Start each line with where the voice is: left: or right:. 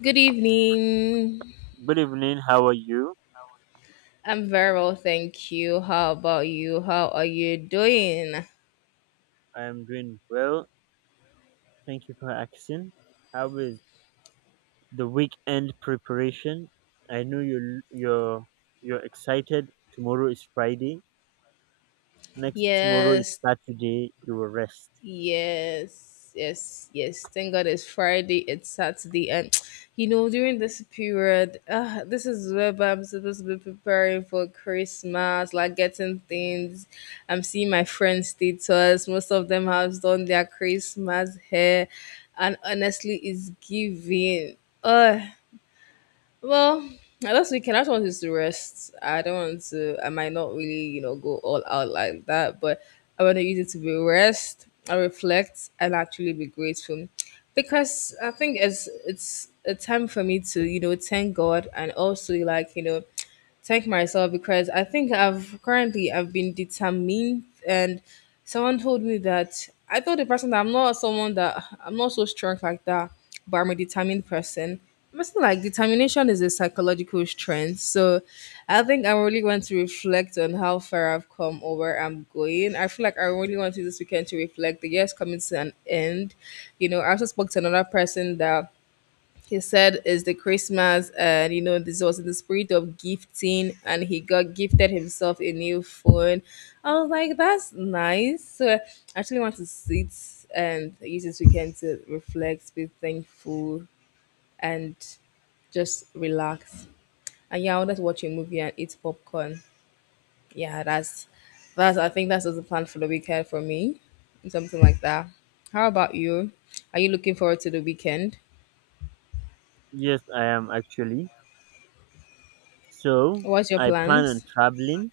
left: Good evening.
right: Good evening. How are you?
left: I'm very well, thank you. How about you? How are you doing?
right: I am doing well. Thank you for asking. How is the weekend preparation? I know you're excited. Tomorrow is Friday. Next tomorrow is
left: Yes,
right: Saturday. You will rest.
left: yes, yes, yes. Thank God it's Friday, it's Saturday, and you know, during this period, this is where I'm supposed to be preparing for Christmas, like getting things. I'm seeing my friends' status, most of them have done their Christmas hair, and honestly, it's giving. Oh, well, last weekend I just wanted to rest. I don't want to. I might not really, you know, go all out like that, but I want to use it to be rest, I reflect, and actually be grateful, because I think it's a time for me to, you know, thank God and also, like, you know, thank myself, because I think I've currently I've been determined. And someone told me that I told the person that I'm not so strong like that, but I'm a determined person. I'm still like, determination is a psychological strength. So I think I really want to reflect on how far I've come or where I'm going. I feel like I really want to use this weekend to reflect. The year's coming to an end. You know, I also spoke to another person that, he said is the christmas, and you know, this was in the spirit of gifting, and he got gifted himself a new phone. I was like, that's nice. So I actually want to sit and use this weekend to reflect, be thankful, and just relax. And yeah, I wanted to watch a movie and eat popcorn. Yeah, that's I think that's just the plan for the weekend for me, something like that. How about you? Are you looking forward to the weekend?
right: Yes, I am actually. So
left: What's your
right: I plan on
left: plans?
right: traveling.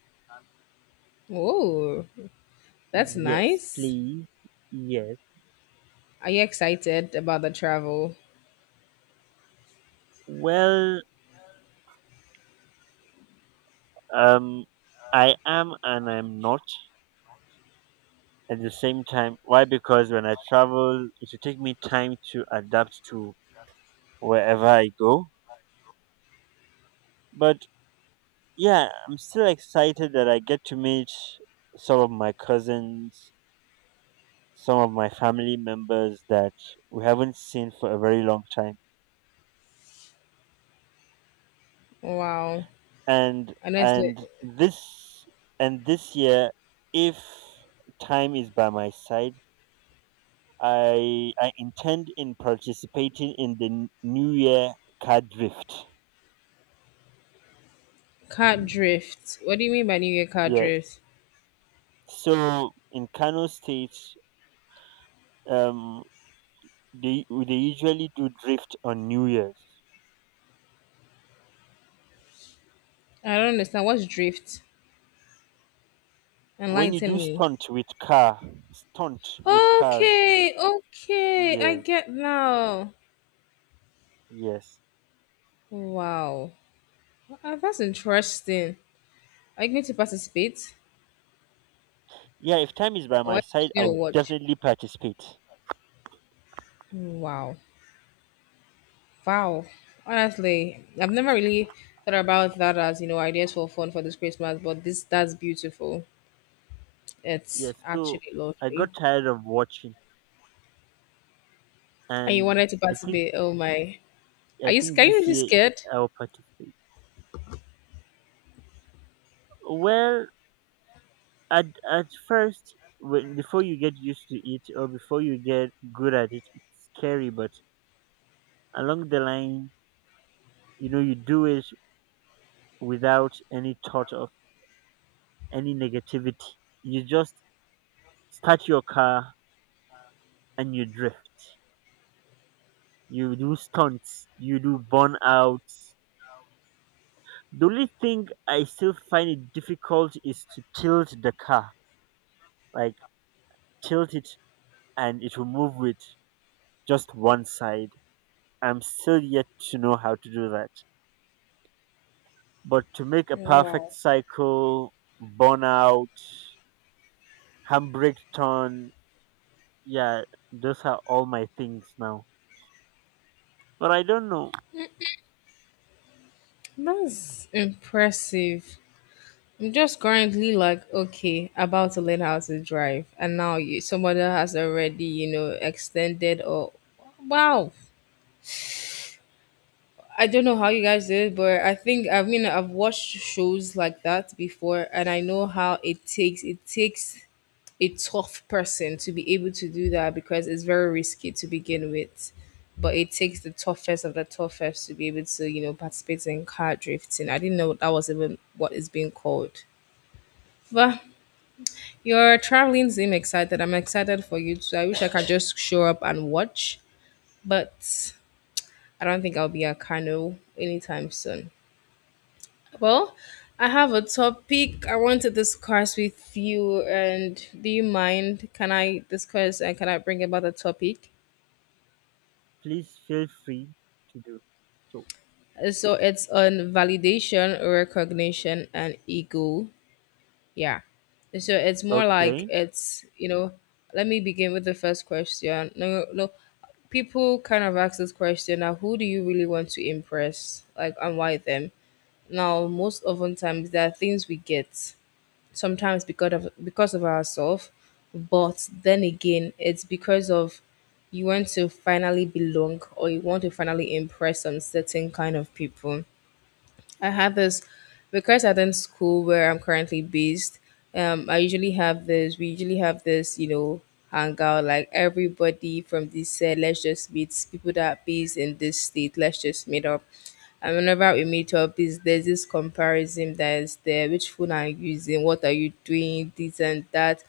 left: Oh, that's
right: Yes,
left: nice.
right: please. Yes.
left: Are you excited about the travel?
right: Well, um, I am and I'm not at the same time. Why? Because when I travel, it will take me time to adapt to wherever I go. But yeah, I'm still excited that I get to meet some of my cousins, some of my family members that we haven't seen for a very long time.
left: Wow.
right: And
left: Honestly,
right: and this and this year, if time is by my side, I intend in participating in the New Year card drift.
left: car drift. What do you mean by New Year car
right: Yes.
left: drift?
right: So in Kano State, um, they usually do drift on New Year's.
left: I don't understand. What's drift?
right: When you do
left: Enlighten me.
right: stunt with cars.
left: Okay, okay. I
right: Yes,
left: get now.
right: yes.
left: Wow. That's interesting. Are you going to participate?
right: Yeah, if time is by
left: Or are
right: my
left: you
right: side,
left: just going to
right: I'll
left: watch?
right: definitely participate.
left: Wow. Wow. Honestly, I've never really thought about that as, you know, ideas for fun for this Christmas, but this that's beautiful. It's
right: Yes. So
left: actually
right: I
left: lovely.
right: got tired of watching,
left: And you
right: and
left: wanted to
right: I think
left: participate. Oh my.
right: I
left: Are you
right: think
left: scared? Are you
right: this
left: really
right: year
left: scared?
right: I'll participate. Well, at at first, when before you get used to it or before you get good at it, it's scary. But along the line, you do it without any thought of any negativity. You just start your car and you drift. You do stunts, you do burnouts. The only thing I still find it difficult is to tilt the car. Like tilt it and it will move with just one side. I'm still yet to know how to do that. But to make a perfect
left: Wow.
right: cycle, burnout, handbrake turn, yeah, those are all my things now. But I don't know.
left: That's impressive. I'm just currently like, okay, about to learn how to drive. And now you somebody has already, you know, extended or wow. I don't know how you guys did it, but I think, I mean, I've watched shows like that before and I know how it takes a tough person to be able to do that, because it's very risky to begin with. But it takes the toughest of the toughest to be able to, you know, participate in car drifting. I didn't know that was even what is being called. But your traveling seem excited. I'm excited for you too. I wish I could just show up and watch, but I don't think I'll be at Kano anytime soon. Well, I have a topic I want to discuss with you, and do you mind? Can I discuss and can I bring about the topic?
right: Please feel free to do. So.
left: So it's on validation, recognition, and ego. Yeah. So it's more like,
right: Okay,
left: it's you know. Let me begin with the first question. No, no. People kind of ask this question now: Who do you really want to impress? Like, and why them? Now, most often times there are things we get, sometimes because of ourselves, but then again, it's because of, you want to finally belong or you want to finally impress some certain kind of people. I have this because I attend school where I'm currently based. I usually have this. We usually have this, you know, hangout, like everybody from this set. Let's just meet people that are based in this state. Let's just meet up. And whenever we meet up, is there's this comparison that is there. Which phone are you using? What are you doing? This and that,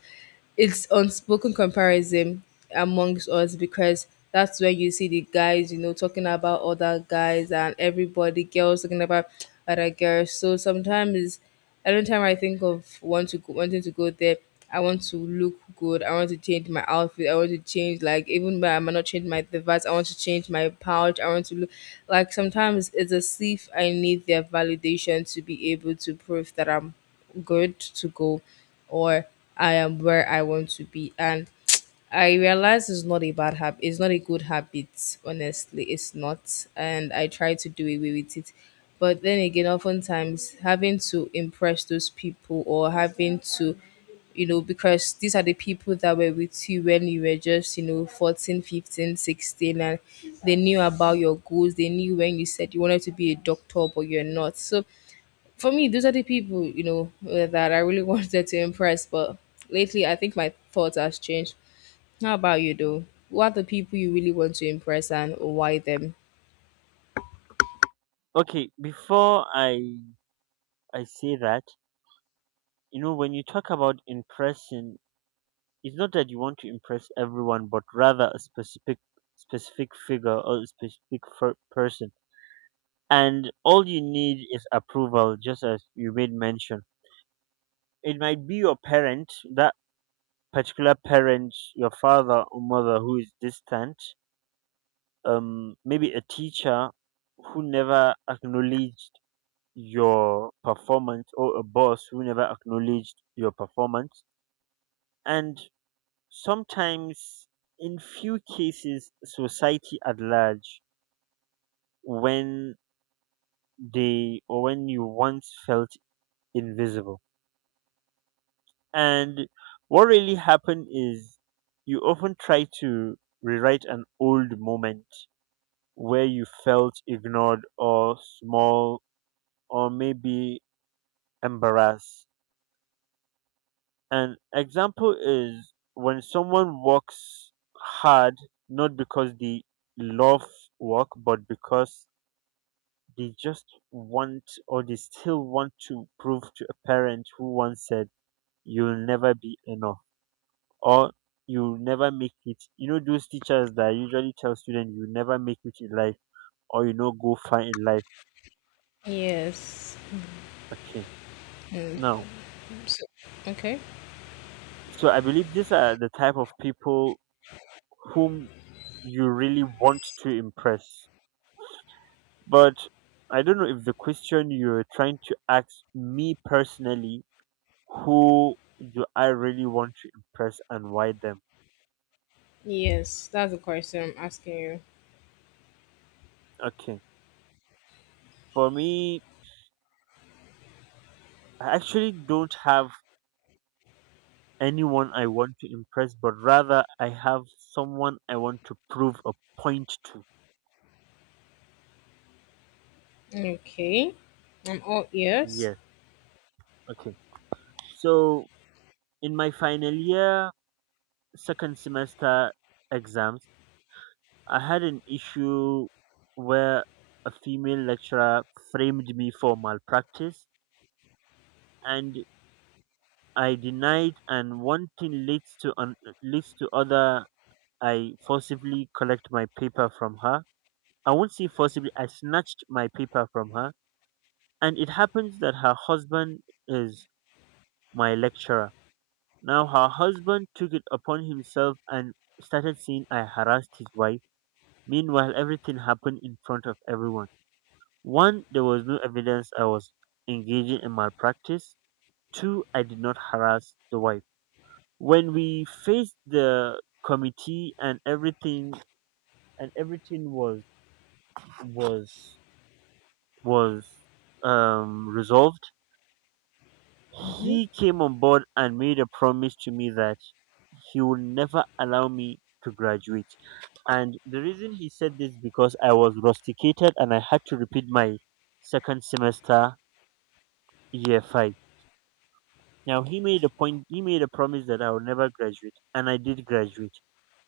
left: it's unspoken comparison amongst us, because that's when you see the guys, you know, talking about other guys, and everybody, girls talking about other girls. So sometimes, every time I think of want to go, wanting to go there, I want to look good. I want to change my outfit. I want to change, like even when I might not change my device. I want to change my pouch. I want to look, like sometimes it's as if I need their validation to be able to prove that I'm good to go, or I am where I want to be. And I realize it's not a bad habit. It's not a good habit, honestly. It's not. And I try to do away with it. But then again, oftentimes having to impress those people, or having to, you know, because these are the people that were with you when you were just, you know, 14, 15, 16, and they knew about your goals. They knew when you said you wanted to be a doctor, but you're not. So for me, those are the people, you know, that I really wanted to impress. But lately, I think my thoughts has changed. How about you, though? Who are the people you really want to impress and why them?
right: okay. Before I say that, you know, when you talk about impressing, it's not that you want to impress everyone, but rather a specific figure or a specific person. And all you need is approval, just as you made mention. It might be your parent, that particular parent, your father or mother who is distant, maybe a teacher who never acknowledged your performance or a boss who never acknowledged your performance, and sometimes in few cases society at large when they or when you once felt invisible. And what really happened is you often try to rewrite an old moment where you felt ignored or small or maybe embarrassed. An example is when someone works hard not because they love work, but because they just they still want to prove to a parent who once said, "You'll never be enough" or "you'll never make it." You know, those teachers that usually tell students, "You'll never make it in life" or go far in life.
left: Yes.
right: Okay,
left: Mm,
right: now,
left: so- okay.
right: so I believe these are the type of people whom you really want to impress. But I don't know. If the question you're trying to ask me personally, who do I really want to impress and why them?
left: Yes, that's the question I'm asking you.
right: Okay. For me, I actually don't have anyone I want to impress, but rather I have someone I want to prove a point to.
left: Okay. I'm all ears.
right: Yeah. Okay. So in my final year, second semester exams, I had an issue where a female lecturer framed me for malpractice and I denied, and one thing leads to other. I forcibly collect my paper from her. I won't say forcibly. I snatched my paper from her, and it happens that her husband is my lecturer. Now her husband took it upon himself and started saying I harassed his wife. Meanwhile, everything happened in front of everyone. One, there was no evidence I was engaging in malpractice. Two, I did not harass the wife. When we faced the committee and everything was was was resolved,
left: Hmm.
right: he came on board and made a promise to me that he will never allow me to graduate, and the reason he said this because I was rusticated and I had to repeat my second semester, year 5. Now he made a promise that I will never graduate, and I did graduate.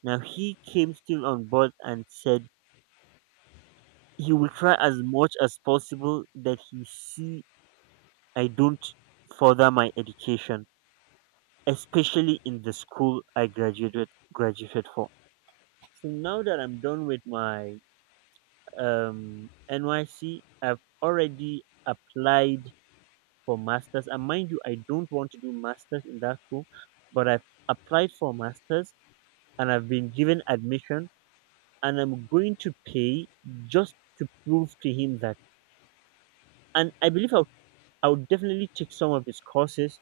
right: Now he came still on board and said he will try as much as possible that he see I don't further my education, especially in the school I graduated for. So now that I'm done with my NYC, I've already applied for masters. And mind you, I don't want to do masters in that school, but I've applied for masters and I've been given admission, and I'm going to pay just to prove to him that. And I believe I would definitely take some of his courses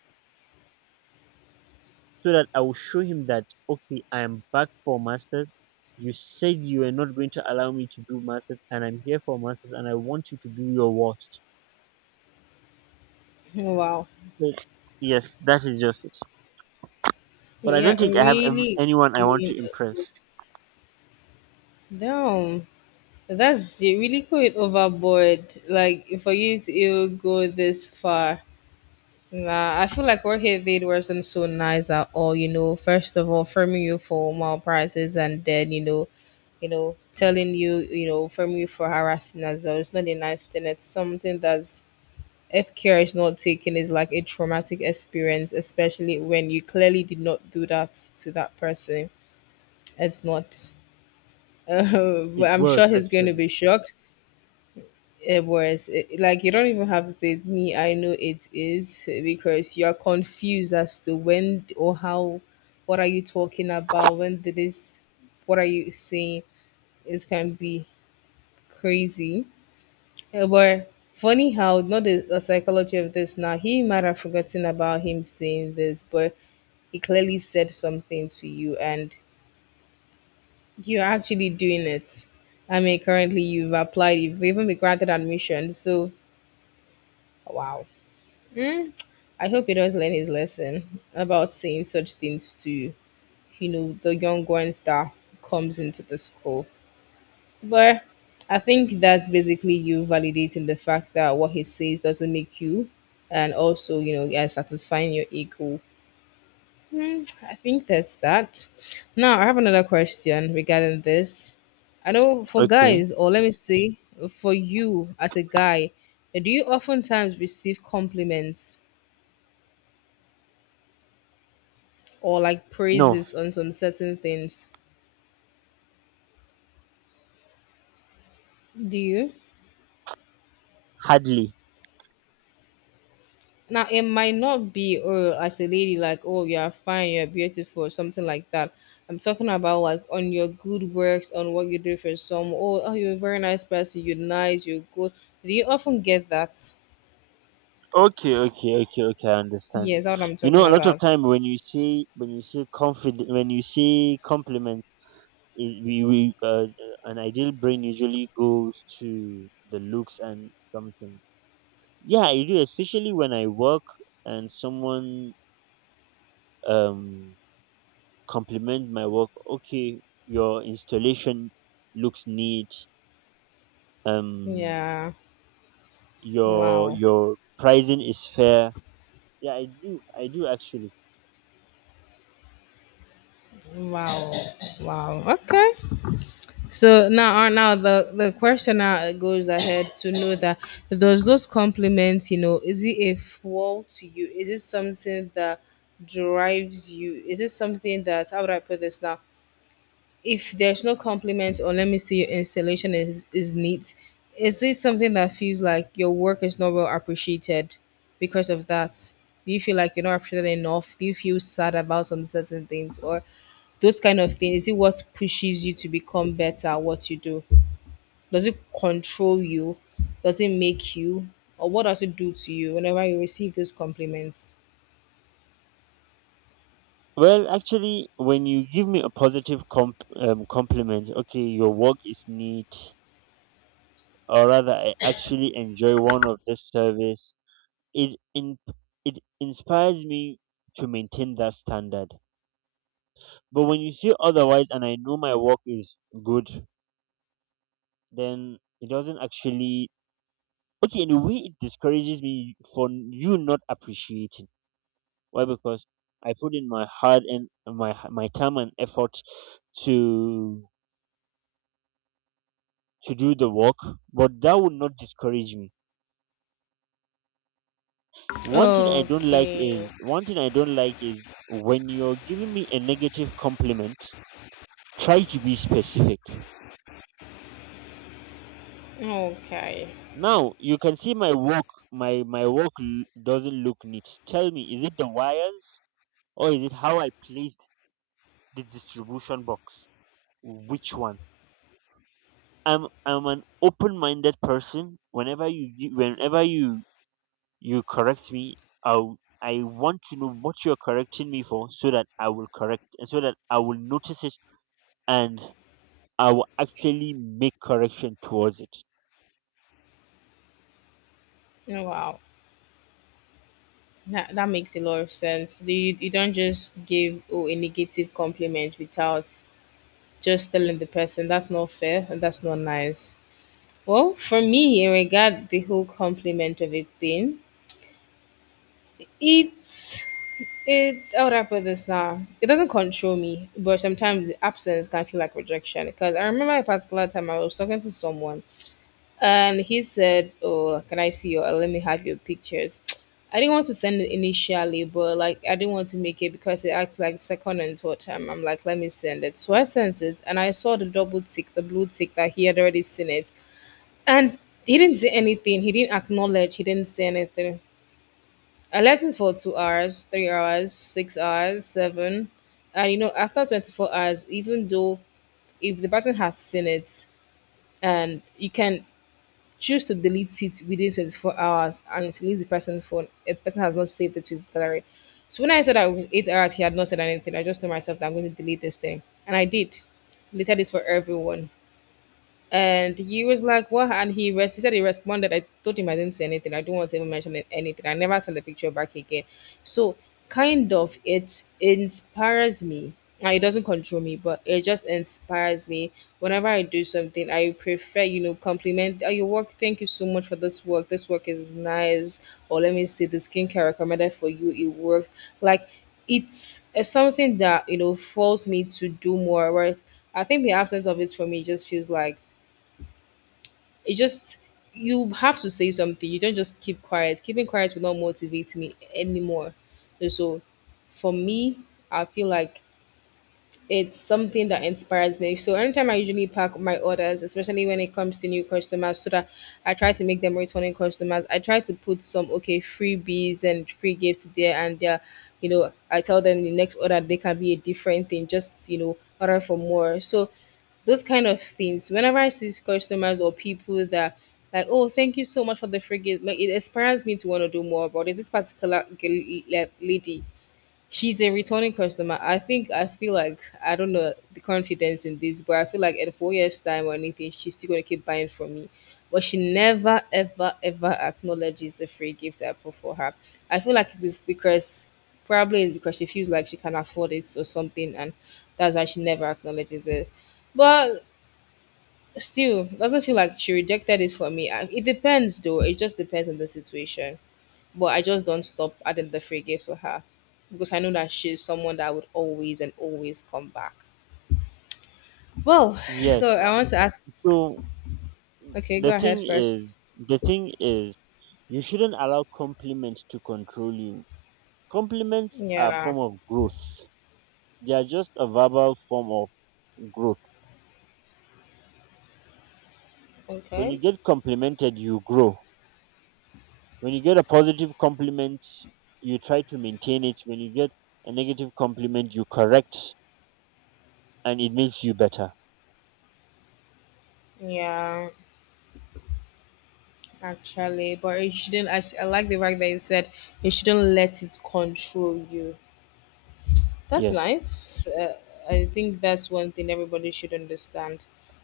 right: so that I will show him that okay, I am back for masters. You said you were not going to allow me to do masters, and I'm here for masters, and I want you to do your worst.
left: Wow.
right: So yes, that is just it. But I don't
left: Yeah,
right: think I have
left: really
right: anyone I want
left: going
right: to impress.
left: down. That's, you're really going overboard. Like for you to even go this far. Nah, I feel like what he did wasn't so nice at all. You know, first of all, firming you for more prices, and then you know, telling you, you know, firming you for harassing as well. It's not a nice thing. It's something that's, if care is not taken, is like a traumatic experience, especially when you clearly did not do that to that person. It's not. But
right: It
left: I'm
right: was
left: sure he's going to
right: actually
left: be shocked. It was it, like you don't even have to say it, me. I know it is because you are confused as to when or how. What are you talking about? When did this? What are you saying? It can be crazy. Eh, but funny how not the psychology of this now. He might have forgotten about him saying this, but he clearly said something to you, and you're actually doing it. I mean, currently you've applied, you've even been granted admission. So wow. I hope he does learn his lesson about saying such things to, you know, the young ones that comes into the school. But I think that's basically you validating the fact that what he says doesn't make you, and also, you know, yeah, satisfying your ego. Hmm, I think that's that. Now, I have another question regarding this. I know for
right: okay.
left: guys, or let me say, for you as a guy, do you oftentimes receive compliments or like
right: No,
left: praises on some certain things. Do you?
right: hardly.
left: Now it might not be oh, as a lady, like oh, you are fine, you're beautiful, or something like that. I'm talking about like on your good works, on what you do for someone. Oh, oh, you're a very nice person, you're nice, you're good. Do you often get that?
right: Okay, okay, okay, okay. I understand.
left: Yes, that's what I'm
right: You
left: talking
right: know, a lot of
left: about.
right: time when you say confident when you say compliments. I- we an ideal brain usually goes to the looks and something. Yeah, I do, especially when I work and someone um compliment my work. Okay, your installation looks neat. um
left: Yeah.
right: your
left: Wow.
right: your pricing is fair. Yeah, I do actually.
left: Wow. Wow. Okay. So now, now the question now goes ahead to know that, does those compliments, you know, is it a flaw to you? Is it something that drives you? Is it something that, how would I put this now? If there's no compliment, or let me see your installation is neat, is it something that feels like your work is not well appreciated because of that? Do you feel like you're not appreciated enough? Do you feel sad about some certain things or those kind of things? Is it what pushes you to become better at what you do? Does it control you? Does it make you? Or what does it do to you whenever you receive those compliments?
right: Well, actually when you give me a positive compliment, okay, your work is neat, or rather I actually enjoy one of this service, it in, it inspires me to maintain that standard. But when you say otherwise and I know my work is good, then it doesn't actually. Okay, in a way it discourages me for you not appreciating. Why? Because I put in my heart and my time and effort to to do the work, but that would not discourage me.
left: Okay.
right: One thing I don't like is when you're giving me a negative compliment. Try to be specific.
left: Okay.
right: Now you can see my work doesn't look neat. Tell me, is it the wires or is it how I placed the distribution box? Which one? I'm an open-minded person. Whenever you correct me, I want to know what you're correcting me for so that I will notice it, and I will actually make correction towards it.
left: Wow. That, that makes a lot of sense. You don't just give, oh, a negative compliment without just telling the person, that's not fair and that's not nice. Well, for me, in regard the whole compliment of a thing, it's, it, how would I put this now? It doesn't control me, but sometimes the absence can feel like rejection. Because I remember a particular time I was talking to someone, and he said, oh, can I see your, let me have your pictures. I didn't want to send it initially, but like I didn't want to make it because it acted like second and third time. I'm like, let me send it. So I sent it and I saw the double tick, the blue tick that he had already seen it. And he didn't say anything. He didn't acknowledge. He didn't say anything. I left it for 2 hours, 3 hours, 6 hours, seven. And after 24 hours, even though if the person has seen it and you can choose to delete it within 24 hours and it leaves the person phone. A person has not saved it to his gallery. So when I said that with 8 hours, he had not said anything. I just told myself that I'm going to delete this thing. And I did. Deleted this for everyone. And he was like, "What?" And he said he responded. I told him I didn't say anything. I don't want to even mention anything. I never sent the picture back again. So, kind of, it inspires me. Now, it doesn't control me, but it just inspires me. Whenever I do something, I prefer, compliment oh, your work. Thank you so much for this work. This work is nice. Or let me see the skincare recommended for you. It worked. Like, it's something that, forces me to do more. Whereas I think the absence of it for me just feels like it just you have to say something. You don't just keep quiet. Keeping quiet will not motivate me anymore. And so for me, I feel like it's something that inspires me. So anytime I usually pack my orders, especially when it comes to new customers, so that I try to make them returning customers, I try to put some okay freebies and free gifts there and there. I tell them the next order they can be a different thing, just order for more. So those kind of things. Whenever I see customers or people that like, oh, thank you so much for the free gift, like it inspires me to want to do more about this. This particular lady. She's a returning customer. I think I feel like I don't know the confidence in this, but I feel like in 4 years' time or anything, she's still gonna keep buying from me. But she never, ever, ever acknowledges the free gifts I put for her. I feel like because probably it's because she feels like she can afford it or something, and that's why she never acknowledges it. But still, doesn't feel like she rejected it for me. It depends though. It just depends on the situation. But I just don't stop adding the free gifts for her because I know that she's someone that would always and always come back. Well,
right: Yes.
left: so I
right: Uh,
left: want to ask.
right: so
left: Okay, go ahead first.
right: the thing is, you shouldn't allow compliments to control you. Compliments are a
left: Yeah.
right: form of growth. They are just a verbal form of growth. When you
left: Okay.
right: get complimented, you grow. When you get a positive compliment, you try to maintain it. When you get a negative compliment, you correct, and it makes you better.
left: Yeah. Actually, but you shouldn't. I like the fact that you said you shouldn't let it control you. That's
right: Yes.
left: nice. I think that's one thing everybody should understand.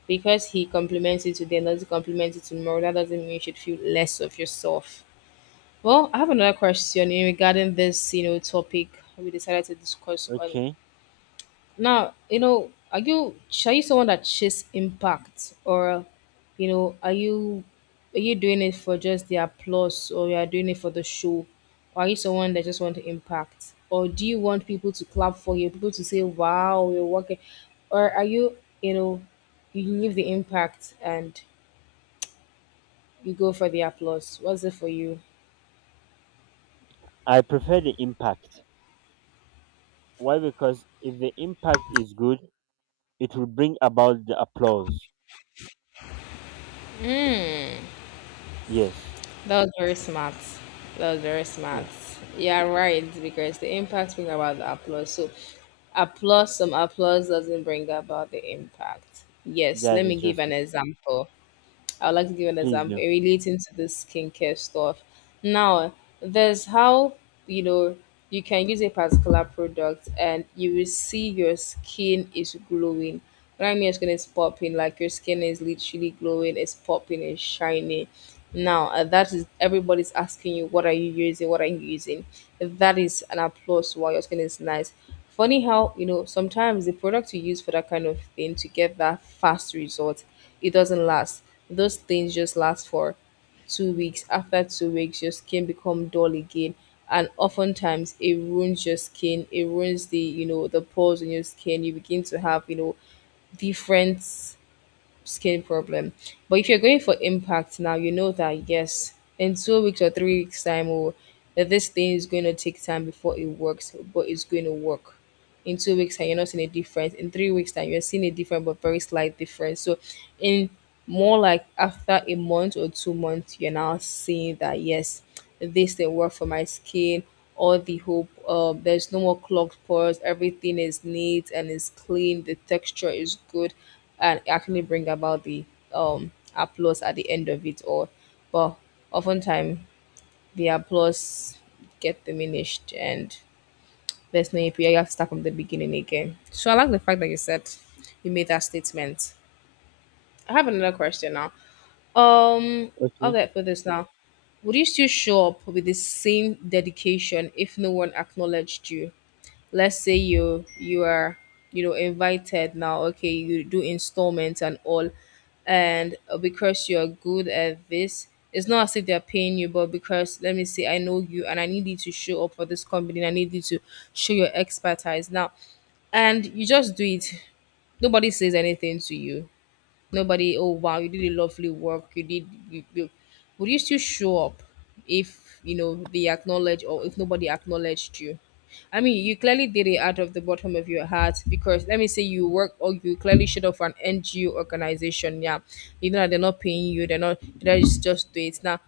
left: Because he compliments you today and doesn't compliment you tomorrow, that doesn't mean you should feel less of yourself. Well, I have another question in regarding this, topic we decided to discuss on.
right: Okay.
left: Now, are you someone that chase impact, or are you doing it for just the applause, or you are doing it for the show? Or are you someone that just want to impact? Or do you want people to clap for you, people to say, "Wow, you're working," or are you, you know, you leave the impact and you go for the applause? What's it for you?
right: I prefer the impact. Why? Because if the impact is good, it will bring about the applause. Yes.
left: That was very smart. That was very smart.
right: Yeah.
left: Yeah, right, because the impact bring about the applause. So applause, some applause doesn't bring about the impact. Yes,
right: That
left: let me
right: is
left: give
right: just
left: an
right: it.
left: example. I would like to give an
right: Please
left: example
right: no.
left: relating to this skincare stuff. Now, there's how you know you can use a particular product and you will see your skin is glowing. What I mean, your skin is popping, like your skin is literally glowing, it's popping, it's shiny. Now, that is everybody's asking you, what are you using? What are you using? That is an applause while your skin is nice. Funny how, sometimes the product you use for that kind of thing to get that fast result, it doesn't last. Those things just last for 2 weeks. After 2 weeks, your skin become dull again. And oftentimes it ruins your skin. It ruins the pores in your skin. You begin to have different skin problem. But if you're going for impact now, you know that yes, in 2 weeks or 3 weeks time, or that this thing is going to take time before it works, but it's going to work. In 2 weeks time, you're not seeing a difference. In 3 weeks time, you're seeing a different but very slight difference. So, in more like after a month or 2 months, you're now seeing that yes, this thing worked for my skin all the hope. There's no more clogged pores. Everything is neat and is clean. The texture is good, and actually bring about the applause at the end of it all. But oftentimes the applause get diminished and there's no API. You have to start from the beginning again. So I like the fact that you said, you made that statement. I have another question now. Um, how
right: Okay.
left: do I put this now? Would you still show up with the same dedication if no one acknowledged you? Let's say you are invited now, okay, you do installments and all, and because you're good at this, it's not as if they're paying you. But because let me say I know you, and I need you to show up for this company, and I need you to show your expertise now, and you just do it, nobody says anything to you. Nobody, oh wow, you did a lovely work. You did. You. Would you still show up if they acknowledge, or if nobody acknowledged you? I mean, you clearly did it out of the bottom of your heart, because let me say you work or you clearly showed up for an NGO organization. Yeah, you know that they're not paying you. They're not. They just do it now,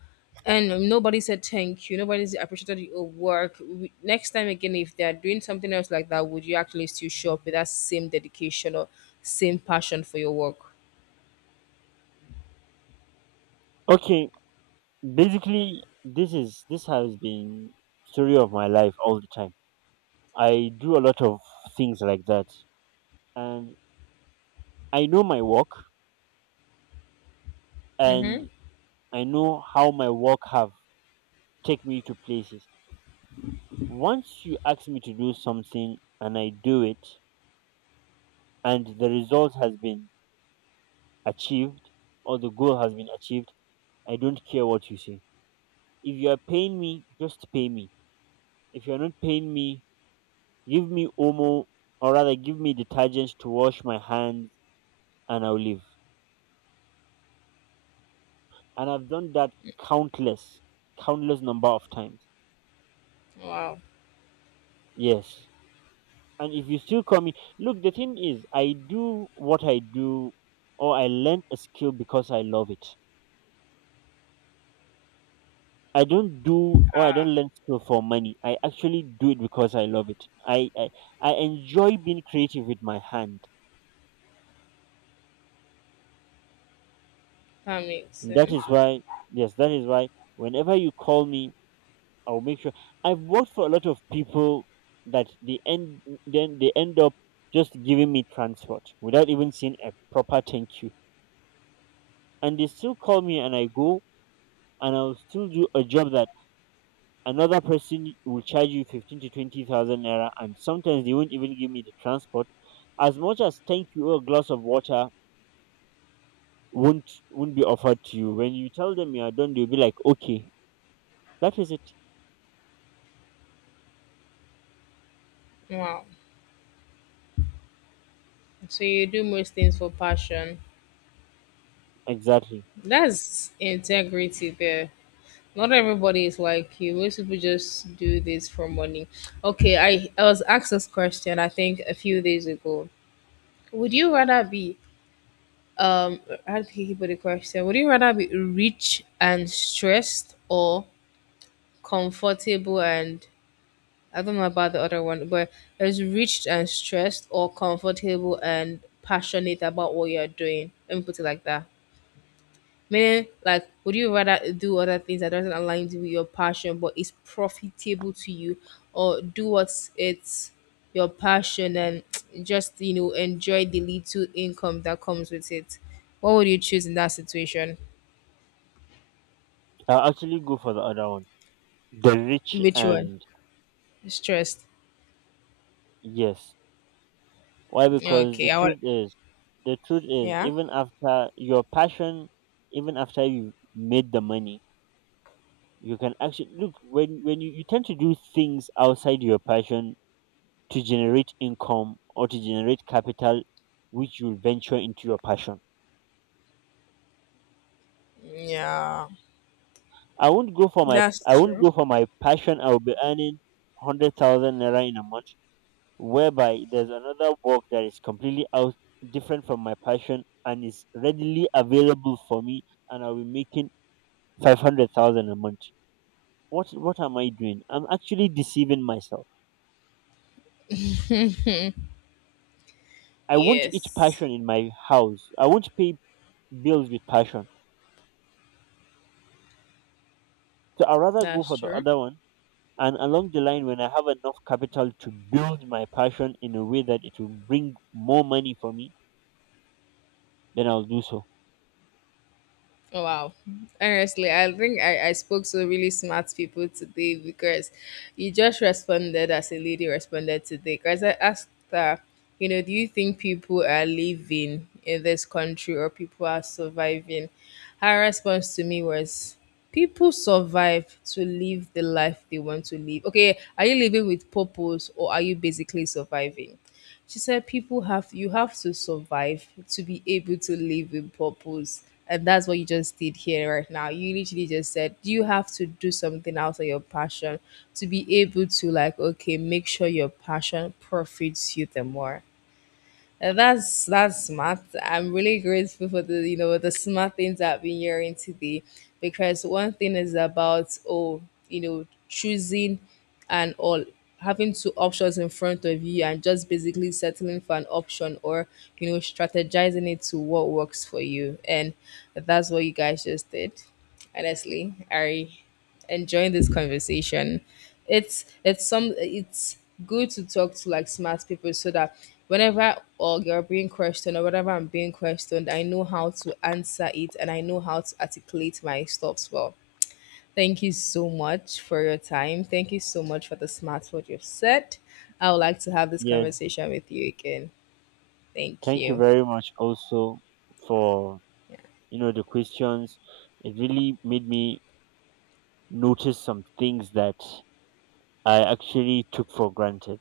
left: and nobody said thank you, nobody appreciated your work. Next time again, if they're doing something else like that, would you actually still show up with that same dedication or same passion for your work?
right: Okay. Basically, this has been story of my life all the time. I do a lot of things like that, and I know my work,
left: Mm-hmm.
right: and I know how my work have take me to places. Once you ask me to do something and I do it, and the result has been achieved or the goal has been achieved. I don't care what you say. If you are paying me, just pay me. If you are not paying me, give me Omo, or rather give me detergent to wash my hands, and I'll leave. And I've done that countless, countless number of times.
left: Wow,
right: Yes. And if you still call me, look, the thing is, I do what I do or I learn a skill because I love it. I don't do or I don't learn skill for money. I actually do it because I love it. I enjoy being creative with my hand.
left: that makes
right: That
left: sense.
right: is why, yes, that is why whenever you call me, I'll make sure. I've worked for a lot of people that the end then they end up just giving me transport without even seeing a proper thank you, and they still call me, and I go, and I'll still do a job that another person will charge you fifteen to twenty thousand naira, and sometimes they won't even give me the transport. As much as thank you or a glass of water won't be offered to you. When you tell them you are done, they'll be like, okay, that is it,
left: Wow. So you do most things for passion.
right: exactly.
left: That's integrity there. Not everybody is like you. Most people just do this for money. Okay, I was asked this question I think a few days ago. Would you rather be um how did he put the question? Would you rather be rich and stressed or comfortable and, I don't know about the other one, but it's rich and stressed or comfortable and passionate about what you're doing. Let me put it like that. Meaning, like, would you rather do other things that doesn't align with your passion but is profitable to you, or do what's it's your passion and just enjoy the little income that comes with it? What would you choose in that situation?
right: I'll actually go for the other one. The rich
left: Which one?
right: and
left: Stressed.
right: yes. Why? Because
left: Okay, I want.
right: the truth is,
left: Yeah.
right: even after your passion, even after you made the money, you can actually look when you tend to do things outside your passion to generate income or to generate capital, which you'll venture into your passion.
left: Yeah.
right: I
left: That's
right: won't
left: true.
right: go for my passion. I'll be earning 100,000 naira in a month, whereby there's another work that is completely out different from my passion and is readily available for me, and I'll be making 500,000 a month. What am I doing? I'm actually deceiving myself. I won't eat
left: Yes.
right: passion in my house. I won't pay bills with passion. So I'd rather go
left: That's
right: for the
left: true.
right: other one, and along the line when I have enough capital to build my passion in a way that it will bring more money for me, then I'll do so.
left: Oh, wow. Honestly, I think I spoke to really smart people today, because you just responded as a lady responded today. Because I asked her, do you think people are living in this country or people are surviving? Her response to me was, people survive to live the life they want to live. Okay, are you living with purpose or are you basically surviving? She said people have you have to survive to be able to live with purpose. And that's what you just did here right now. You literally just said you have to do something out of your passion to be able to like okay, make sure your passion profits you the more. That's smart. I'm really grateful for the you know the smart things I've been hearing today, because one thing is about choosing and all, having two options in front of you and just basically settling for an option, or strategizing it to what works for you, and that's what you guys just did. Honestly, I enjoying this conversation. It's good to talk to like smart people, so that whenever or you're being questioned or whatever I'm being questioned, I know how to answer it and I know how to articulate my stops well. Thank you so much for your time. Thank you so much for the smart word you've said. I would like to have this
right: Yes.
left: conversation with you again. Thank
right: Thank you
left: you.
right: very much also for the questions. It really made me notice some things that I actually took for granted.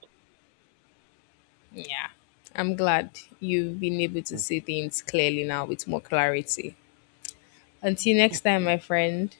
left: Yeah. I'm glad you've been able to
right: Mm.
left: see things clearly now with more clarity. Until next time, my friend.